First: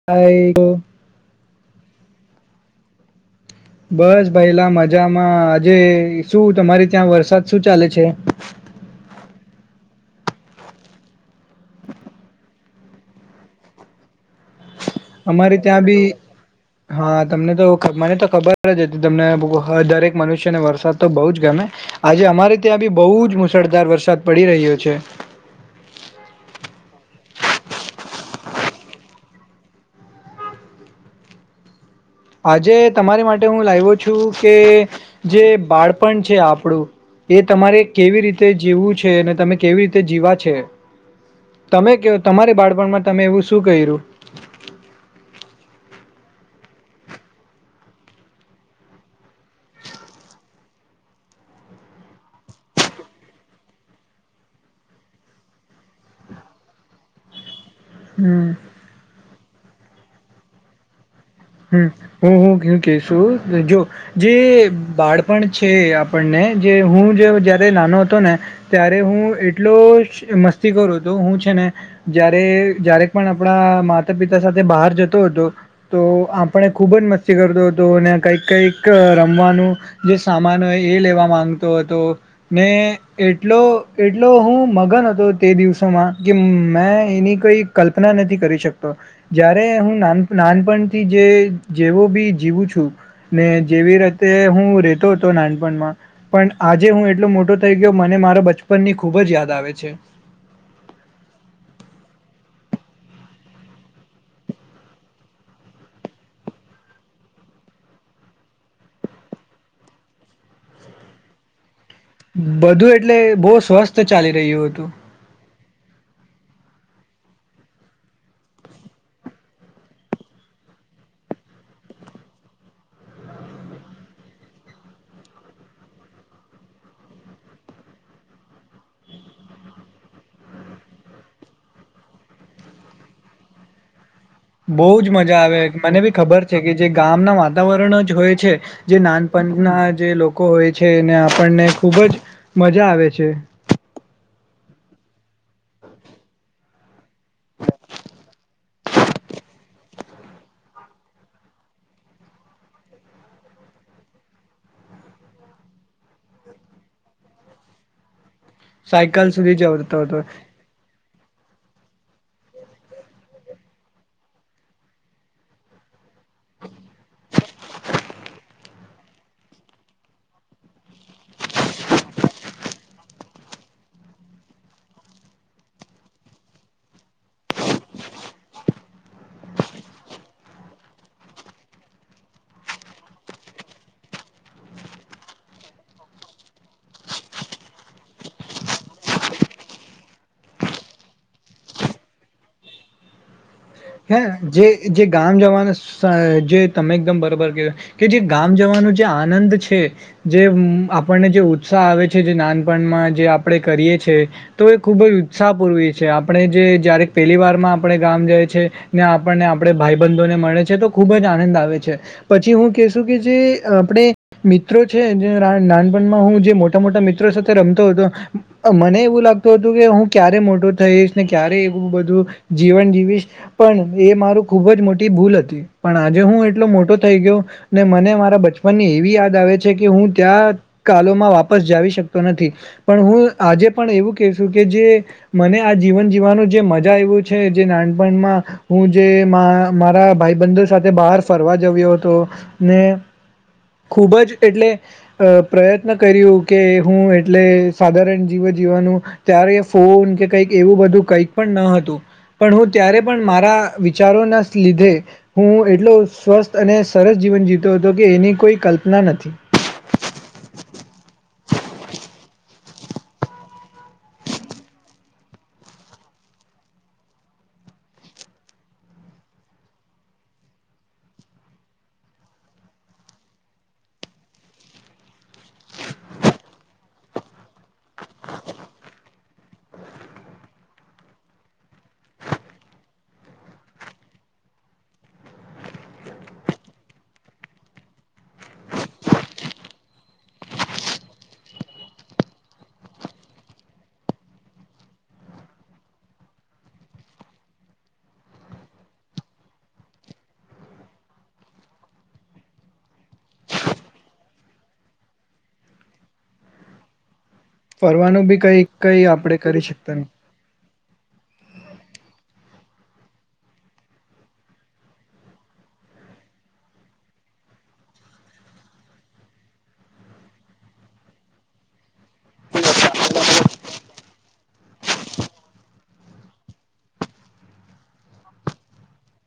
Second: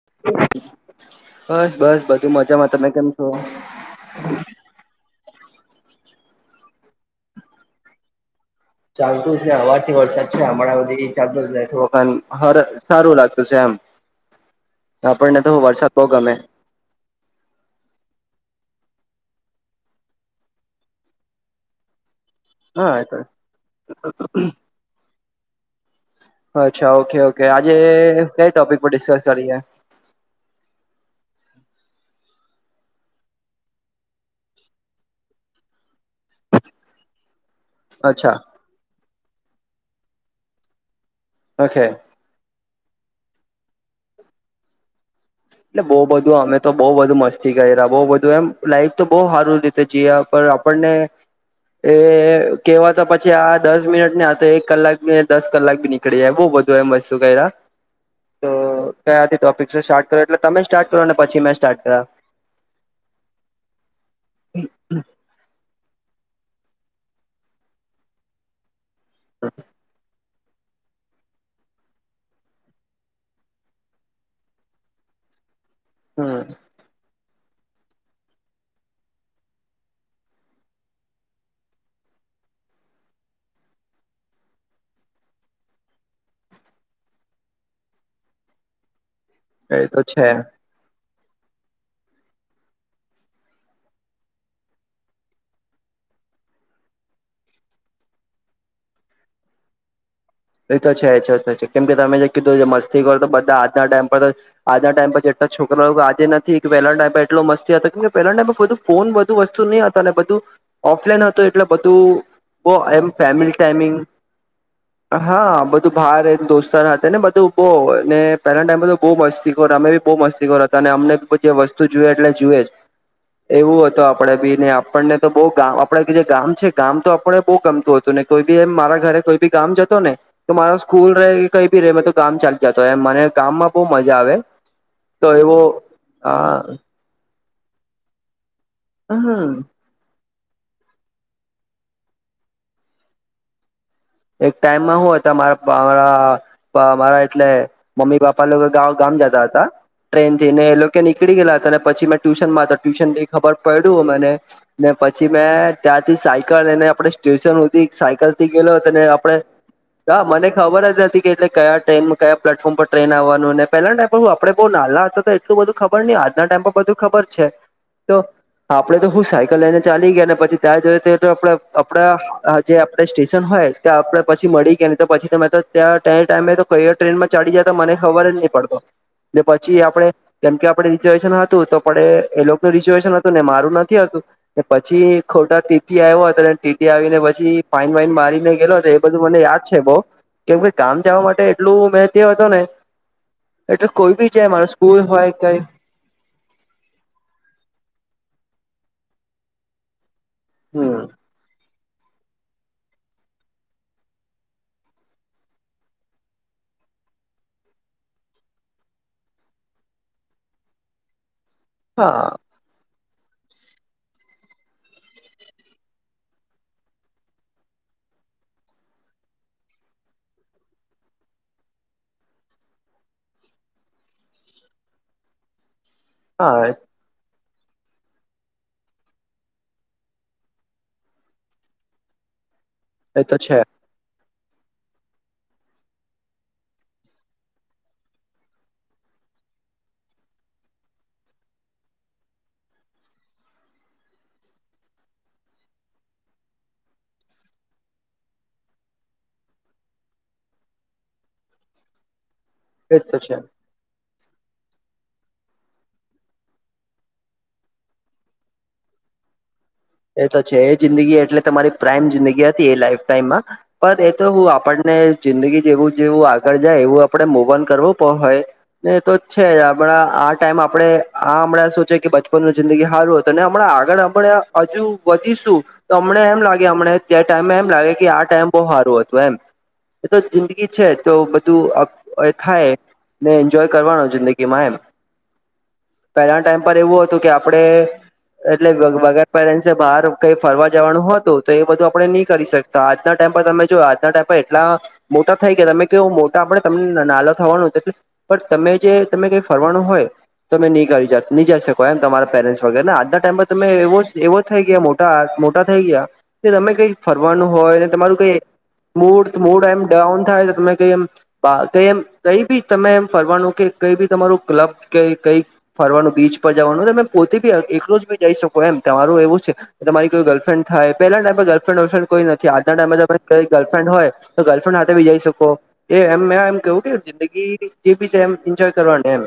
હ [unintelligible] બસ બસ બધું મજામાં તમે કેમ છો બસ ભાઈલા મજામાં આજે શું તમારી ત્યાં વરસાદ શું ચાલે છે ચાલતું હવારથી વરસાદ છે હમણાં બધી ચાલતો જ હરું સારું લાગતું છે એમ આપણને તો અમારે ત્યાં વરસાદ બઉ બી ગમે હા તમને તો મને તો ખબર જ હતી તમને દરેક મનુષ્યને વરસાદ તો બઉુ જ ગમે આજે અમારે ત્યાં હા બી એ તો બહુ જ મુશળધાર વરસાદ પડી રહ્યો છે અચ્છા ઓકે ઓકે આજે કઈ ટોપિક પર ડિસ્કસ કરીએ આજે તમારી માટે હું લાવ્યો છું કે જે બાળપણ છે આપણું એ તમારે કેવી અચ્છા રીતે જીવવું છે અને તમે કેવી રીતે જીવા છે ઓકે તમે કેવો તમારી બાળપણમાં તમે એવું શું ક્યું એટલે બઉુ બધું અમે તો બઉ બધુ મસ્તી કરી્યા બઉ બધું એમ લાઈફ તો બહ સારું જયા પર આપણને એ કેવા તો પછી આ દસ મિનિટ ને આ તો એક કલાક બી દસ કલાક બી ન પક બ બધું એ મસ્તું કયરા હમ્મ કયાથી ટોપિક થી સ્ટાર્ટ કરો એટલે તમે સ્ટાર્ટ કરો પછી મેં સ્ટા હમ્મ હું હું કેશુ જો જે બાળપણ છે આપણને જે હું જયારે નાનો હતો ને ત્યારે હું એટલો મસ્તી કરું હતો હું છે ને જય્યારે જય્યારે પણ આપણા માતા પિતા સાથે બહાર જતો હતો તો હમ આપણે ખૂબ જ મસ્તી કરતો હતો અને કંઈક કંઈક રમવાનું જે સામાન હોય એ લેવા માંગતો હતો ને એટલો એટલો હું મગન હતો તે દિવસોમાં કે મેં એની કોઈ કલ્પના નથી કરી શકતો જય્યારે એ તો હું છે નાનપણ થી જે જેવો બી જીવું છું ને જેવી રીતે હું રતો હતો નાનપણમાં પણ આજે હું એટલો મોટો થઇ ગયો મને મારા બચપનની ખુબ જ યાદ આવે છે એ તો છે છે કેમ કે તમે જે કીધું મસ્તી કરો તો બધા આજના ટાઈમ પર તો આજના ટાઈમ પર જેટલા છોકરાઓ આજે નથી પલા ટાઈમ એટલો મસ્તી હતો કેમ કે પહેલા ના લોકો તો ફોન બધું વસ્તુ ની હતા અને બધું ઓફલાઈન હતું એટલે બધું બો બધું એમ એટલે બહુ ફેમિલી ટાઈમિંગ સ્વસ્થ ચાલી રહ્યું હતું હા બધું ભાર દોસ્તાર હતા ને બધું બો ને પહેલા ટાઈમે તો બહુ મસ્તી ખોર અમે બહુ મસ્તી ખોર હતા અને અમને બીધી વસ્તુ જુએ એટલે જુએ જ એવું હત આપડે બી ને આપણને તો બહ આપડે કે જે ગામ છે ગામ તો આપણે બહુ ગમતું હતું તને કોઈ બી એ મારા ઘરે કોઈ બી કામ જ ને તો મારો સ્કૂલ ર કે કઈ બી ર મે તો ગામ ચાલલી જતો હોય એમ મને ગામમાં બહુ મજા આવે બહુ જ તો મજા આવે એવો મને બી અ ખબર છે કે જે ગામના વાતાવરણ જ હોય છે જે હમ નાનપણના જે લોકો હોય છે એને આપણને ખૂબ જ મજા આવે છે એક ટાઈમમાં હું ત મારા મારા એટલે મમ્મી પપ્પા લોકો ગ ગામ જતા હતા ટ્રેન થી ને એ લોકો નીકળી ગયલા હતા અને પછી મેં ટ્યુશન માં હતા ટ્યુશન થી ખબર પડ્યું મને ને પછી મેં ત્યાંથી સાયકલ એને આપડે સ્ટેશન સુધી સાયકલ થી ગેલો ને સાયકલ આપડણે સુધી જતો હા હતો મને ખબર જ નથી કે એટલે કયા ટ્રેનમાં કયા પ્લેટફોર્મ પર ટ્રેન આવવાનું અને પેલા ટ પર હું આપણે બહુ નાલા હતા બધું ખબર નહ આજના ટાઈમ પર બધું ખબર છે તો હા આપડે તો હું સાયકલ લઈને ચાલી ગયા ને પછી ત્યાં જોઈએ ત આપ આપડા જે આપડ સ્ટેશન હોય ત્યાં આપડ પછી મળી ગયા ને તો પછી તમે તો ત્યાં ટાઈમે તો કઈ ટ્રેનમાં ચાડી જાય તો મને ખબર જ નહી પડતો લે પછી આપણે કેમ કે આપણે રિઝર્વેશન હતું તો પણે એ લોકોનું રિઝર્વેશન હતું ને મારું નથી હતું પછી ખોટા ટીટી આવ્યા હતા ટીટી આવીને પછી ફાઈન વાઈન મારીને લો હતો એ બધું મને યાદ છે બઉ કેમ કે ગામ જવા માટે એટલું મેં તે હતો ને [unintelligible] એટલે કોઈ હે બી જાય જે મારો જે સ્કૂલ હોય ગામ કઈ જવાનું જે તમે એકદમ બરોબર ક કે જે ગામ જવાનું જે આનંદ છે જે હમ આપણને જે ઉત્સાહ આવે છે જે નાનપણમાં જે આપણે કરીએ છી તો એ ખૂબજ ઉત્સાહ પૂર્વી છે આપણે જે જ્યારેક પહેલી વારમાં આપણે ગામ જાય છે ને આપણને આપણે ભાઈબંધોને મળે છે તો ખુબજ આનંદ આવે છે હા પછી હું કેશ કે જે આપણે મિત્રો છે જે નાનપણમાં હું જે મોટા મોટા મિત્રો સાથે રમતો હતો મને એવું લાગતું હતું કે હું ક્યારે મોટો થઈશ ને ક્યારે એવું બધું જીવન જીવીશ પણ એ મારું ખુબજ મોટી ભૂલ હતી પણ આજે હું એટલો હા મોટો થઈ ગયો ને મને મારા બચપનની એવી યાદ આવે છે કે હું ત્યાં કાલમાં વાપસ જાવ શકતો નથી પણ એ હું તો છે આજે પણ એવું કશુંકે જે મને આ જીવન જીવવાનું જે મજા આવું છે જે નાનપણમાં હું જે મારા ભાઈબંધુ સાથે બહાર ફરવા જવ્યો હતોને ખૂબજ એટલે પ્રયત્ન કર્યુંકે હું એટલે સાધારણ જીવ જીવવાનું ત્યારે ફોન કે કંઈક એવું બધું કંઈક પણ ન હતું પણ હું એ ત્યારે તો પણ છે મારા ચારોના લીધે હું એટલો સ્વસ્થ અને સરસ જીવન જીતો હતો કે એની કોઈ કલ્પના નથી એ તો છે એ જિંદગી એટલે તમારી પ્રાઇમ જિંદગી હતી એ લાઈફ ટાઈમમાં પણ એ તો હું આપણને જિંદગી જેવું જેવું આગળ જાય એવું આપડણે મોવન કરવું હોય એ તો છે જણા આ ટાઈમ આપડે આ હમણાં શું છે કે બચપનનું જિંદગી સારું હતું ત હમણાં આગળ હમણા હજુ વધીશું તો હમને એમ લાગે અમને જે ટાઈમેમાં એમ લાગે કે આ ટાઈમ બહુ સારું હતું એમ [unintelligible] એ તો જિંદગી છે તો બધું થાય ને એન્જોય કરવાનો જિંદગીમાં એમ પહેલા ટાઈમ પર એવું હતું કે આપડે એટલે વગર પેરેન્ટ્સ બહાર કઈ ફરવા જવાનું હતું તો એ બધું આપડે નહી કરી શકતા આજના ટાઈમ પર તમે જો આજના ટાઈમ એટલા મોટા થઈ ગયા તમે કેવું મોટા આપડે તમને નાના થવાનું એટલે પણ તમે જે તમે કઈ ફરવાનું હોય તમે નહી કરીહી જઈ શકો એમ તમારા પેરેન્ટસ વગેરે આજના ટાઈમ પર તમે એવો એવો થઈ ગયા મોટા મોટા થઈ ગયા એ તમે કઈ ફરવાનું હોય તમારું ફરવાનું કઈ બી કઈ મૂડ આપણે કરી મૂડ એમ શકતા નહી ડાઉન થાય તો તમે એમ એમ કઈ બી તમે એમ ફરવાનુંકે કઈબી તમારું ક્લબ કે કઈ ફરવાનું બીચ પર જવાનું તમે પોતે બી એક રોજ બી જઈ શકો એમ તમારું એવું છે તમારી કોઈ ગર્લફ્રેન્ડ થાય પલા ટાઈમેમાં ગર્લફ્રેન્ વર્લફ્રેન્ડ કોઈ નથી આજના ટાઈમે તમારિ ગર્લફ્રેન્ડ હોય તો ગર્લફ્રેન્ડ હાથે ભી જઈ શકો એ એમ મે એમ કેવું કે જિંદગી જે બી છે એમ એન્જોય કરવાની એમ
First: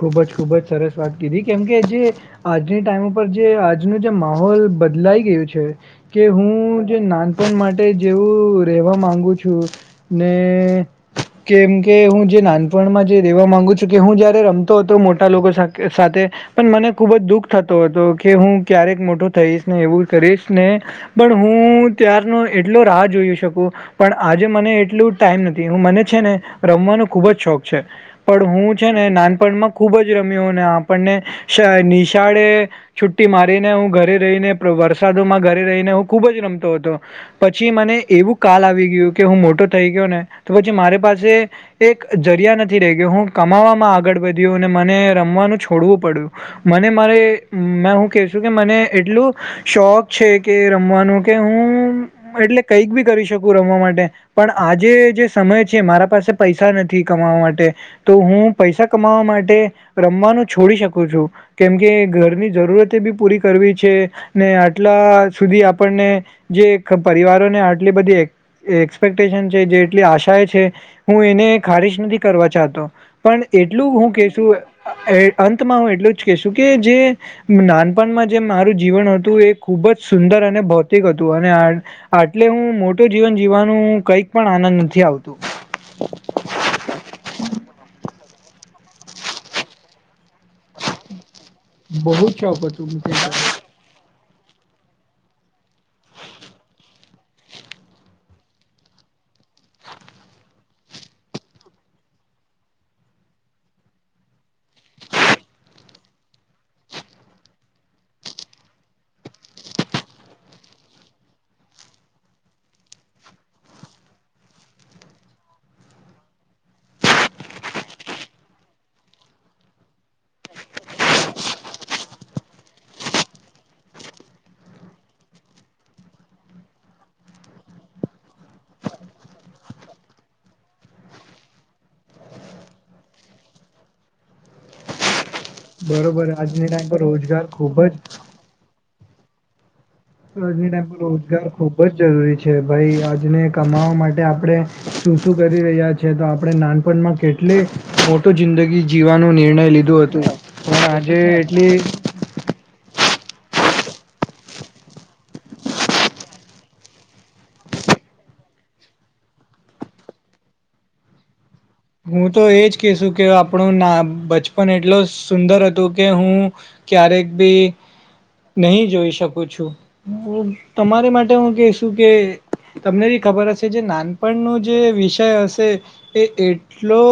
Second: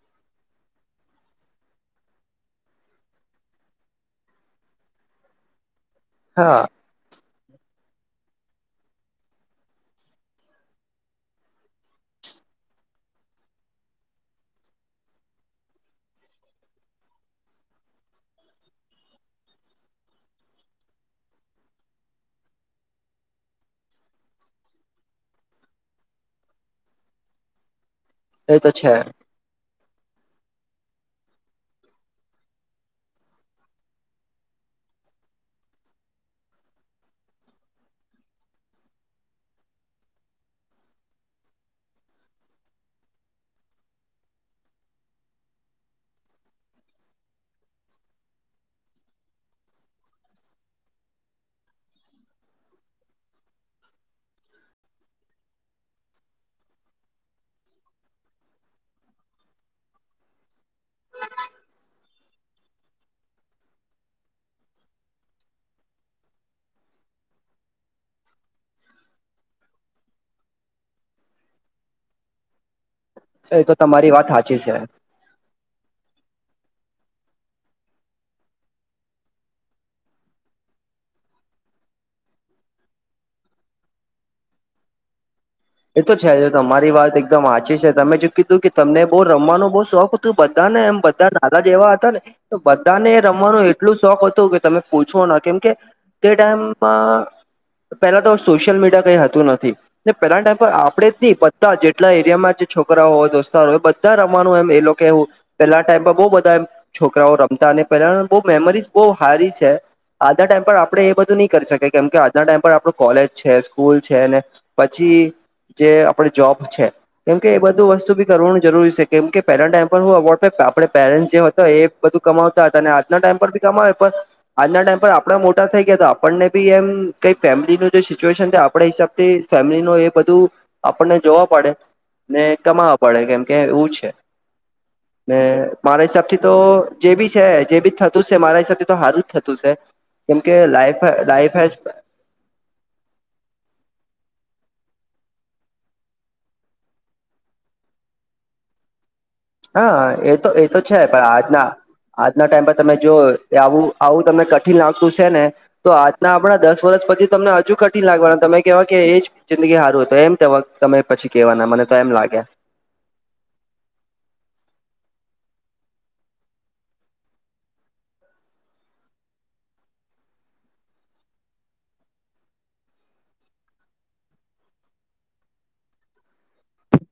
ખૂબજ ખૂબજ સરસ વાત કીધી કેમકે જે આજની ટાઈમ ઉપર જે આજનું જે માહોલ બદલાઈ ગયું છે કે હા હું જે નાનપણ માટે જેવું રેવા માંગુ છું ને કેમકે હું જે નાનપણમાં જે રેવા માંગુ છું કે હું જયારે રમ તો હતો મોટા લોકો સાથે સાથે તો પણ મને ખુબજ દુઃખ થતો હતો કે હું ક્યારેક મોટો થઈશ ને એવું કરીશ ને પણ હું ત્યારનો એટલો રાહ જોઈ શકું પણ આજે મને એટલું ટાઈમ નથી હું મને છે ને રમવાનો ખુબજ શોખ છે. પણ એ તો હું છે ને નાનપણમાં ખુબજ રમ્યો આપણને શા નિશાળે છુટ્ટી મારીને હું ઘરે રહીને વરસાદોમાં ઘરે રહીને હું ખુબજ રમતો હતો પછી મને એવું કાલ આવી ગયું કે હું મોટો થઈ ગયો ને તો પછી મારી પાસે એક જરિયા નથી રહી ગયો હું કમાવામાં આગળ વધ્યું અને મને રમવાનું છોડવું પડ્યું મને મારે મે હું કેશું કે મને એટલું શોખ છે કે રમવાનું કે હું એટલે કઈક બી કરી શકું રમવા માટે પણ આજે જે સમય છે મારા પાસે પૈસા નથી કમાવા માટે તો હું પૈસા કમાવા માટે રમવાનું છોડી શકું છું. કેમકે ઘરની જરૂરતે બી પૂરી કરવી છે ને આટલા સુધી આપણને જે પરિવારો ને આટલી બધી એ એક્સપેક્ટેશન છે, જેટલી આશા છે, હું એને ખારિજ નથી કરવા ચાહતો પણ એ તો એટલું હું તમારી વાત કશું સાચી છે અંતમાં હું એટલું જ કેશું કે જે નાનપણમાં જે મારું જીવન હતું એ ખુબ જ સુંદર અને ભૌતિક હતું અને આટલે હું મોટું જીવન જીવવાનું કઈક પણ આનંદ નથી આવતું એ તો છે તમારી વાત એકદમ હાચી છે તમે જો કીધું કે તમને બહુ રમવાનો બહુ શોખ બધાને એમ બધા નાના જે એવા હતા બહુ ને જ તો શોખ બધાને હતું રમવાનું એ ટલું શોખ હતું કે તમે પૂછો ના કેમ કે તે ટાઈમમાં પેલા તો સોશિયલ મીડિયા કઈ હતું નથી પેલા ટાઈમ પણ આપડે બધા જેટલા એરિયામાં જે છોકરાઓ હોય દોસ્તારો હોય બધા રમવાનું એમ એ લોકો કેવું પેલા ટાઈમમાં બહુ બધા છોકરાઓ રમતા અને પેલા બહુ મેમરીઝ બહુ હારી છે. આજના ટાઈમ પર આપડે એ બધું નહી કરી શકી કેમ કે આજના ટાઈમ પર આપણું કોલેજ છે, સ્કૂલ છે, ને પછી જે આપડે જોબ છે. કેમ કે એ બધું વસ્તુ બી કરવાનું જરૂરી છે, કેમ કે પહેલા ટાઈમ પર હું અવોર્ડ આપણે પેરેન્ટ્ જે હતો એ બધું કમાવતા હતા અને આજના ટાઈમ પર બી કમાવે પણ આજના ટાઈમ પર આપણા મોટા થઈ ગયા હતા આપણને બી એમ કઈ ફેમિલીનું જે સિચ્યુએશન આપ હિસાબથી ફેમિલી ન એ બધું આપણને જોવા પડે ને કમાવવા પડે કેમ કે એવું છે. ને મારા હિસાબ બરોબર થી તો આજની ટાઈમ પર જે ભી રોજગાર છે, જે ખૂબ બી જ થતું છે મારા હીસાબ થી તો હારું જ થતું છે. અજ કેમકે ટાઈમ લાઈફ રોજગાર લાઈફ હેઝ ખુબ જ જરૂરી છે. છે ભાઈ આજને કમાવા માટે આપણે શું શું કરી રહ્યા છે તો આપણે નાનપણમાં કેટ લી મોટું જિંદગી જીવવાનો નિર્ણય લીધો હા હતું એ તો એ પણ તો છે આજે આજના એટલી આજના ટાઈમ પર તમે જો આવું આવું તમને કઠિન લાગતું છે ને તો આજના આપણા દસ વર્ષ પછી તમને હજુ કઠિન લાગવાના તમે કેહેવાય કે એજ જિંદગી સારું હૂત એમ કે તમે પછી કેહેવાના મને એમ હું લાગે તો એજ કેશુ કે આપણો ના બચપન એટલો સુંદર હતું કે હું ક્યારેક ભી નહી જોઈ શકું છું તમારી માટે હું કેશું કે તમને બી ખબર હશે જે નાનપણ નો જે વિષય હશે એટ ટલો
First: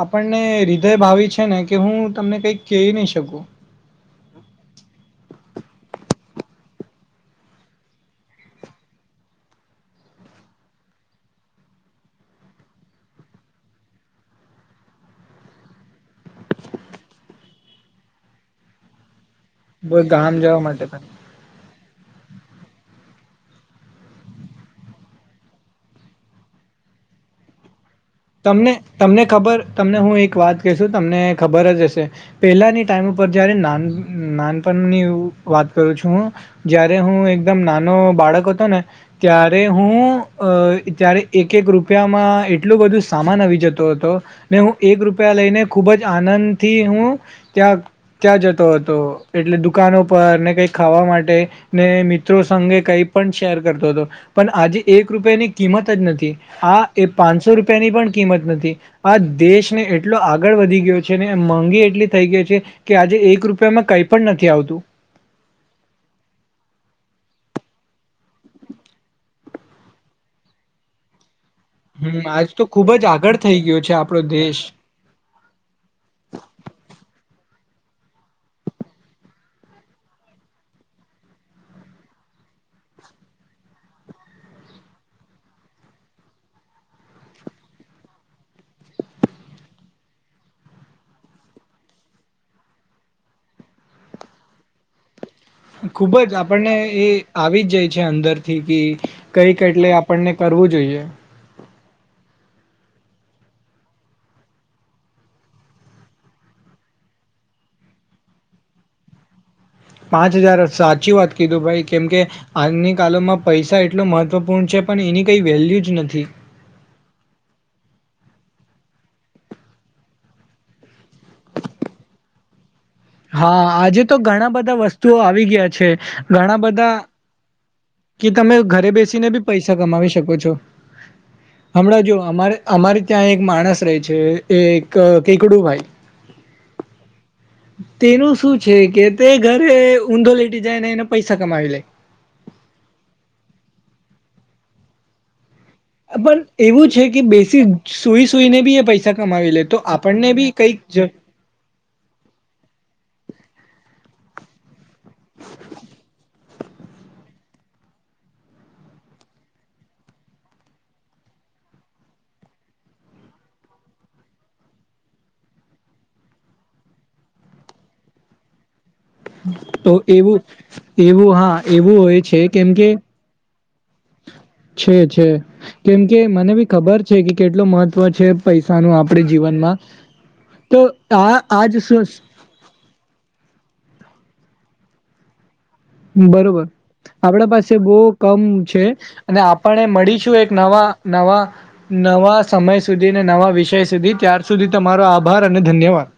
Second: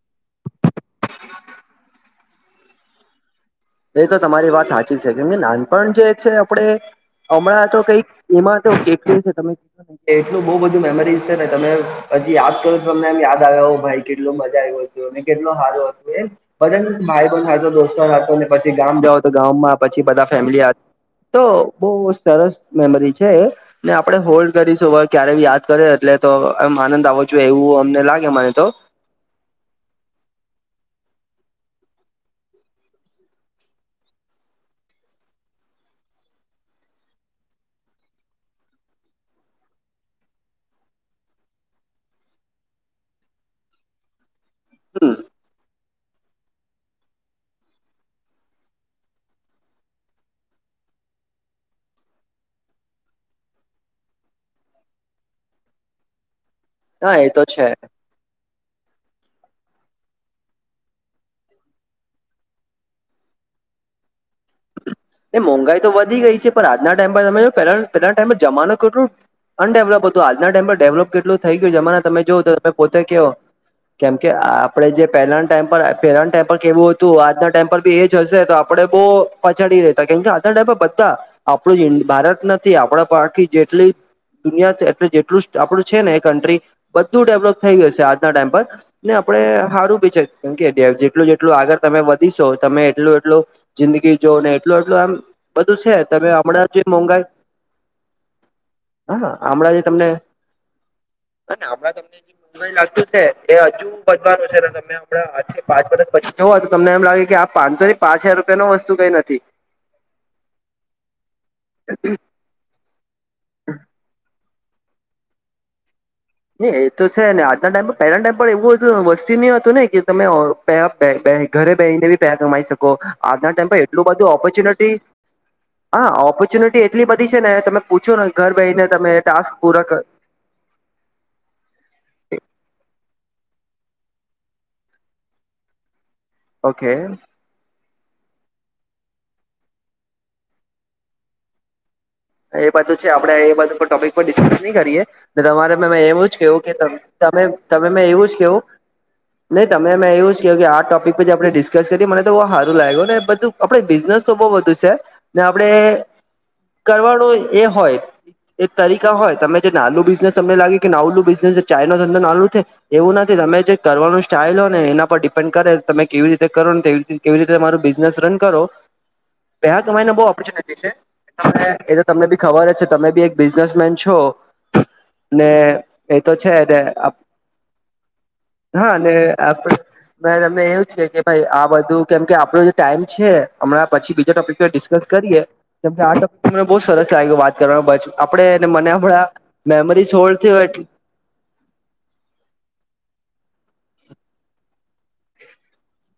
આપ પણને હૃદય ભાવી છે, ને કે હું તમને કંઈક કહી નહી શકું. એ તો તમારી વાત સાચી છે, કેમકે નાનપણ જે છે, આપણે હમણાં તો કઈક એમાં તો કેટલી છે, તમે એટલું બહુ બધું મેમરીઝ છે, ને તમે પછી યાદ કરો તમને એમ યાદ આવ્યા હો ભાઈ કેટલ મજા આવ કેટલો સારો હતો એ બધા ભાઈ પણ સાચો દોસ્તો ને પછી ગામ જાવ ગમાં પછી બધા ગામ જવા ફેમિલી, માટે પણ તો બહુ સરસ મેમરી છે. ને આપડણે હોલ્ડ કરીશું હવે ક્યારેય યાદ કરે એટલે તો એમ આનંદ આવો જોએ એવું અમને લાગ તમને તમને ખબર તમને હું એક વાત કહેશું તમને ખબર જ હશે પેલાની ટાઈમ ઉપર જયારે નાન નાનપણની વાત કરું છું હું જયારે હું એકદમ નાનો બાળક હતો ને ત્યારે હું અ ત્યારે એક એક રૂપિયામાં એટલું બધું સામાન આવી જતો હતો ને હું એક હમ રૂપિયા લઈને ખુબ જ આનંદથી હું ત્યાં ત્યાં જતો હતો એટલે દુકાનો પર ને કઈ ખાવા માટે ને મિત્રો સંગે કઈ પણ શેર કરતો હતો. પણ આજે એક રૂપિયાની કિંમત જ નથી, આ એ હા તો પાંચસો છે રૂપિયાની પણ કિંમત નથી. આ દેશને એટલો આગળ વધી ગયો છે, ને મોંઘી એટલી થઈ ગઈ છે. કે આજે એક રૂપિયામાં કઈ પણ નથી આવતું. એ મોંઘાઈ તો વધી ગઈ છે, પણ આજના ટાઈમ પર તમે જો પેહલા પહેલા ટાઈમમાં જમાનું કેટલુ અન ડેવલપ હતો આજના ટાઈમ પર ડેવલપ કેટલું થઈ ગયું છે જમા તમે હમ જો આજ તો તમે ખુબ પોતે જ કેહો આગળ થઈ ગયો છે આપણો કેમકે દેશ આપડણે જે પહેલાના ટાઈમ પર પહેલાના ટેમ પર કેવું હતું આજના ટાઇમ પલ બી એ જ હશે તો આપડે બહુ પછડી રેહ કેમકે આ ટાઈપ બધા આપણું ભારત નથી આપણા પાખી જેટલી દુનિયા એટલે જેટલું આપણું છે, ને એ કન્ટ્રી બધું ડેવલોપ થઈ ગય છે, આજના ટાઈમ પર ને આપડણે સારું બી છે, કેમ કે જેટલું જેટલું આગળ તમે વધીશો તમે એટલું એટલું જિંદગી જો ને એટલું એટલું આમ બધું છે ખુબ તમે જ હમણાં આપણને જે એ મોંઘાઈ આવી જ જાય છે અંદરથી કે હા કઈક હમણાં જે એટલે તમને આપણને કરવું જોઈએ અને હણાં તમને મ લાગતું છે એ હજુ બજવાનું છે તમને આપણા આજ થી પાંચ વર્ષ પછી જોઓ તો તમને એમ લાગે કે આ પાંચસોથી પાંચ હાર રૂપિયા નો વસ્તુ કંઈ નથી પાંચ હજાર સાચી વાત કીધું ભાઈ કેમકે આજની કાલમાં પૈસા એટલો મહત્ત્વપૂર્ણ છે પણ એની કંઈ વેલ્યુ જ નથી એ તો છે, ને આજના ટાઈમ પર પહેલા ટાઈમ પર એવું વસ્તી નહી હતું ને કે તમે પ ઘરે બેહીને બી પેહા કમાઈ શકો આજના હા ટાઈમ પર આજે એટલું તો બધું ઘણા બધા ઓપોર્ચ્યુનિટી, વસ્તુઓ આવી ગયા છે હા ઘણા ઓપોર્ચ્યુનિટી બધા એટલી બધી છે ને તમે પૂછો કે ને ઘર તમે બેહીને ઘરે તમે બેસીને બી ટાસ્ક પૈસા પૂરા કર કમાવી શકો છો. હમણાં જો અમારે અમારે ત્યાં એક માણસ રહે છે એક કેકડું ભાઈ ઓકે. તેનું શું છે, કે તે ઘરે ઊંધો લેટી જાય ને એને પૈસા કમાવી લે એ બાજે છે આપણેે એ બાત ટોપિક પણ ડિસ્કસ નહી કરીયએ તમારે મેં મેં એવું જ પણ કહું એવું છે કે કેમે બેસી તમે મેં સુઈ એવું જ સુઈને કહું બી એ પૈસા કમાવી ને લે તો તમે મેં આપણને એવું જ બી કહ કે કઈક આ જ ટોપિક પ આપણે ડિસ્કસ કરી મને તો બહુ સારું લાગ્યું ને બધું આપડે બિઝનેસ તો બહુ બધું છે ને આપડણે કરવાનો એ હોય એક તરીકા હોય તમે જે નાનું બિઝનેસ તમને લાગે કે નાવુલું બિઝનેસ ચાય નો ધંધો નાલું થે એવું નથી તમે જે કરવાનું સ્ટાઈઇલ હોય ને એના પર ડિપેન્ડ કરે તમે કેવી રીતે કરો તેવી રી કેવી રીતે તમારું બિઝનેસ રન કરો. પૈસા તો કમાઈને બહુ એવું ઓપોર્ચ્યુનિટી છે એવું હા, એવું હોય છે, કેમ કે ત બી એક બિઝનેસમેન છો છે, છે, ને કેમ કે એ તો મને છે બી ને ખબર છે, કે કેટલું મહત્વ છે પૈસા નુ આપડે જીવનમાં. મે તમને તો એવું જ છે, કે ભાઈ આ આજ બધું કેમ કે આપડું ટાઈમ છે, હમણાં પછી બીજા ટોપિક ડિસ્કસ કરીએ, કેમકે આ ટપ બરોબર મને બહુ સરસ લાગે આપણા વાત પાસે બહુ કરવાવામાં બ કમ આપડે છે મને આપણા અને આપણે મેમરીઝ મળીશું હોર્ડ એક થયો એટ નવા નવા. નવા સમય સુધી અને નવા વિષય સુધી ત્યાર સુધી તમારો આભાર અને ધન્યવાદ.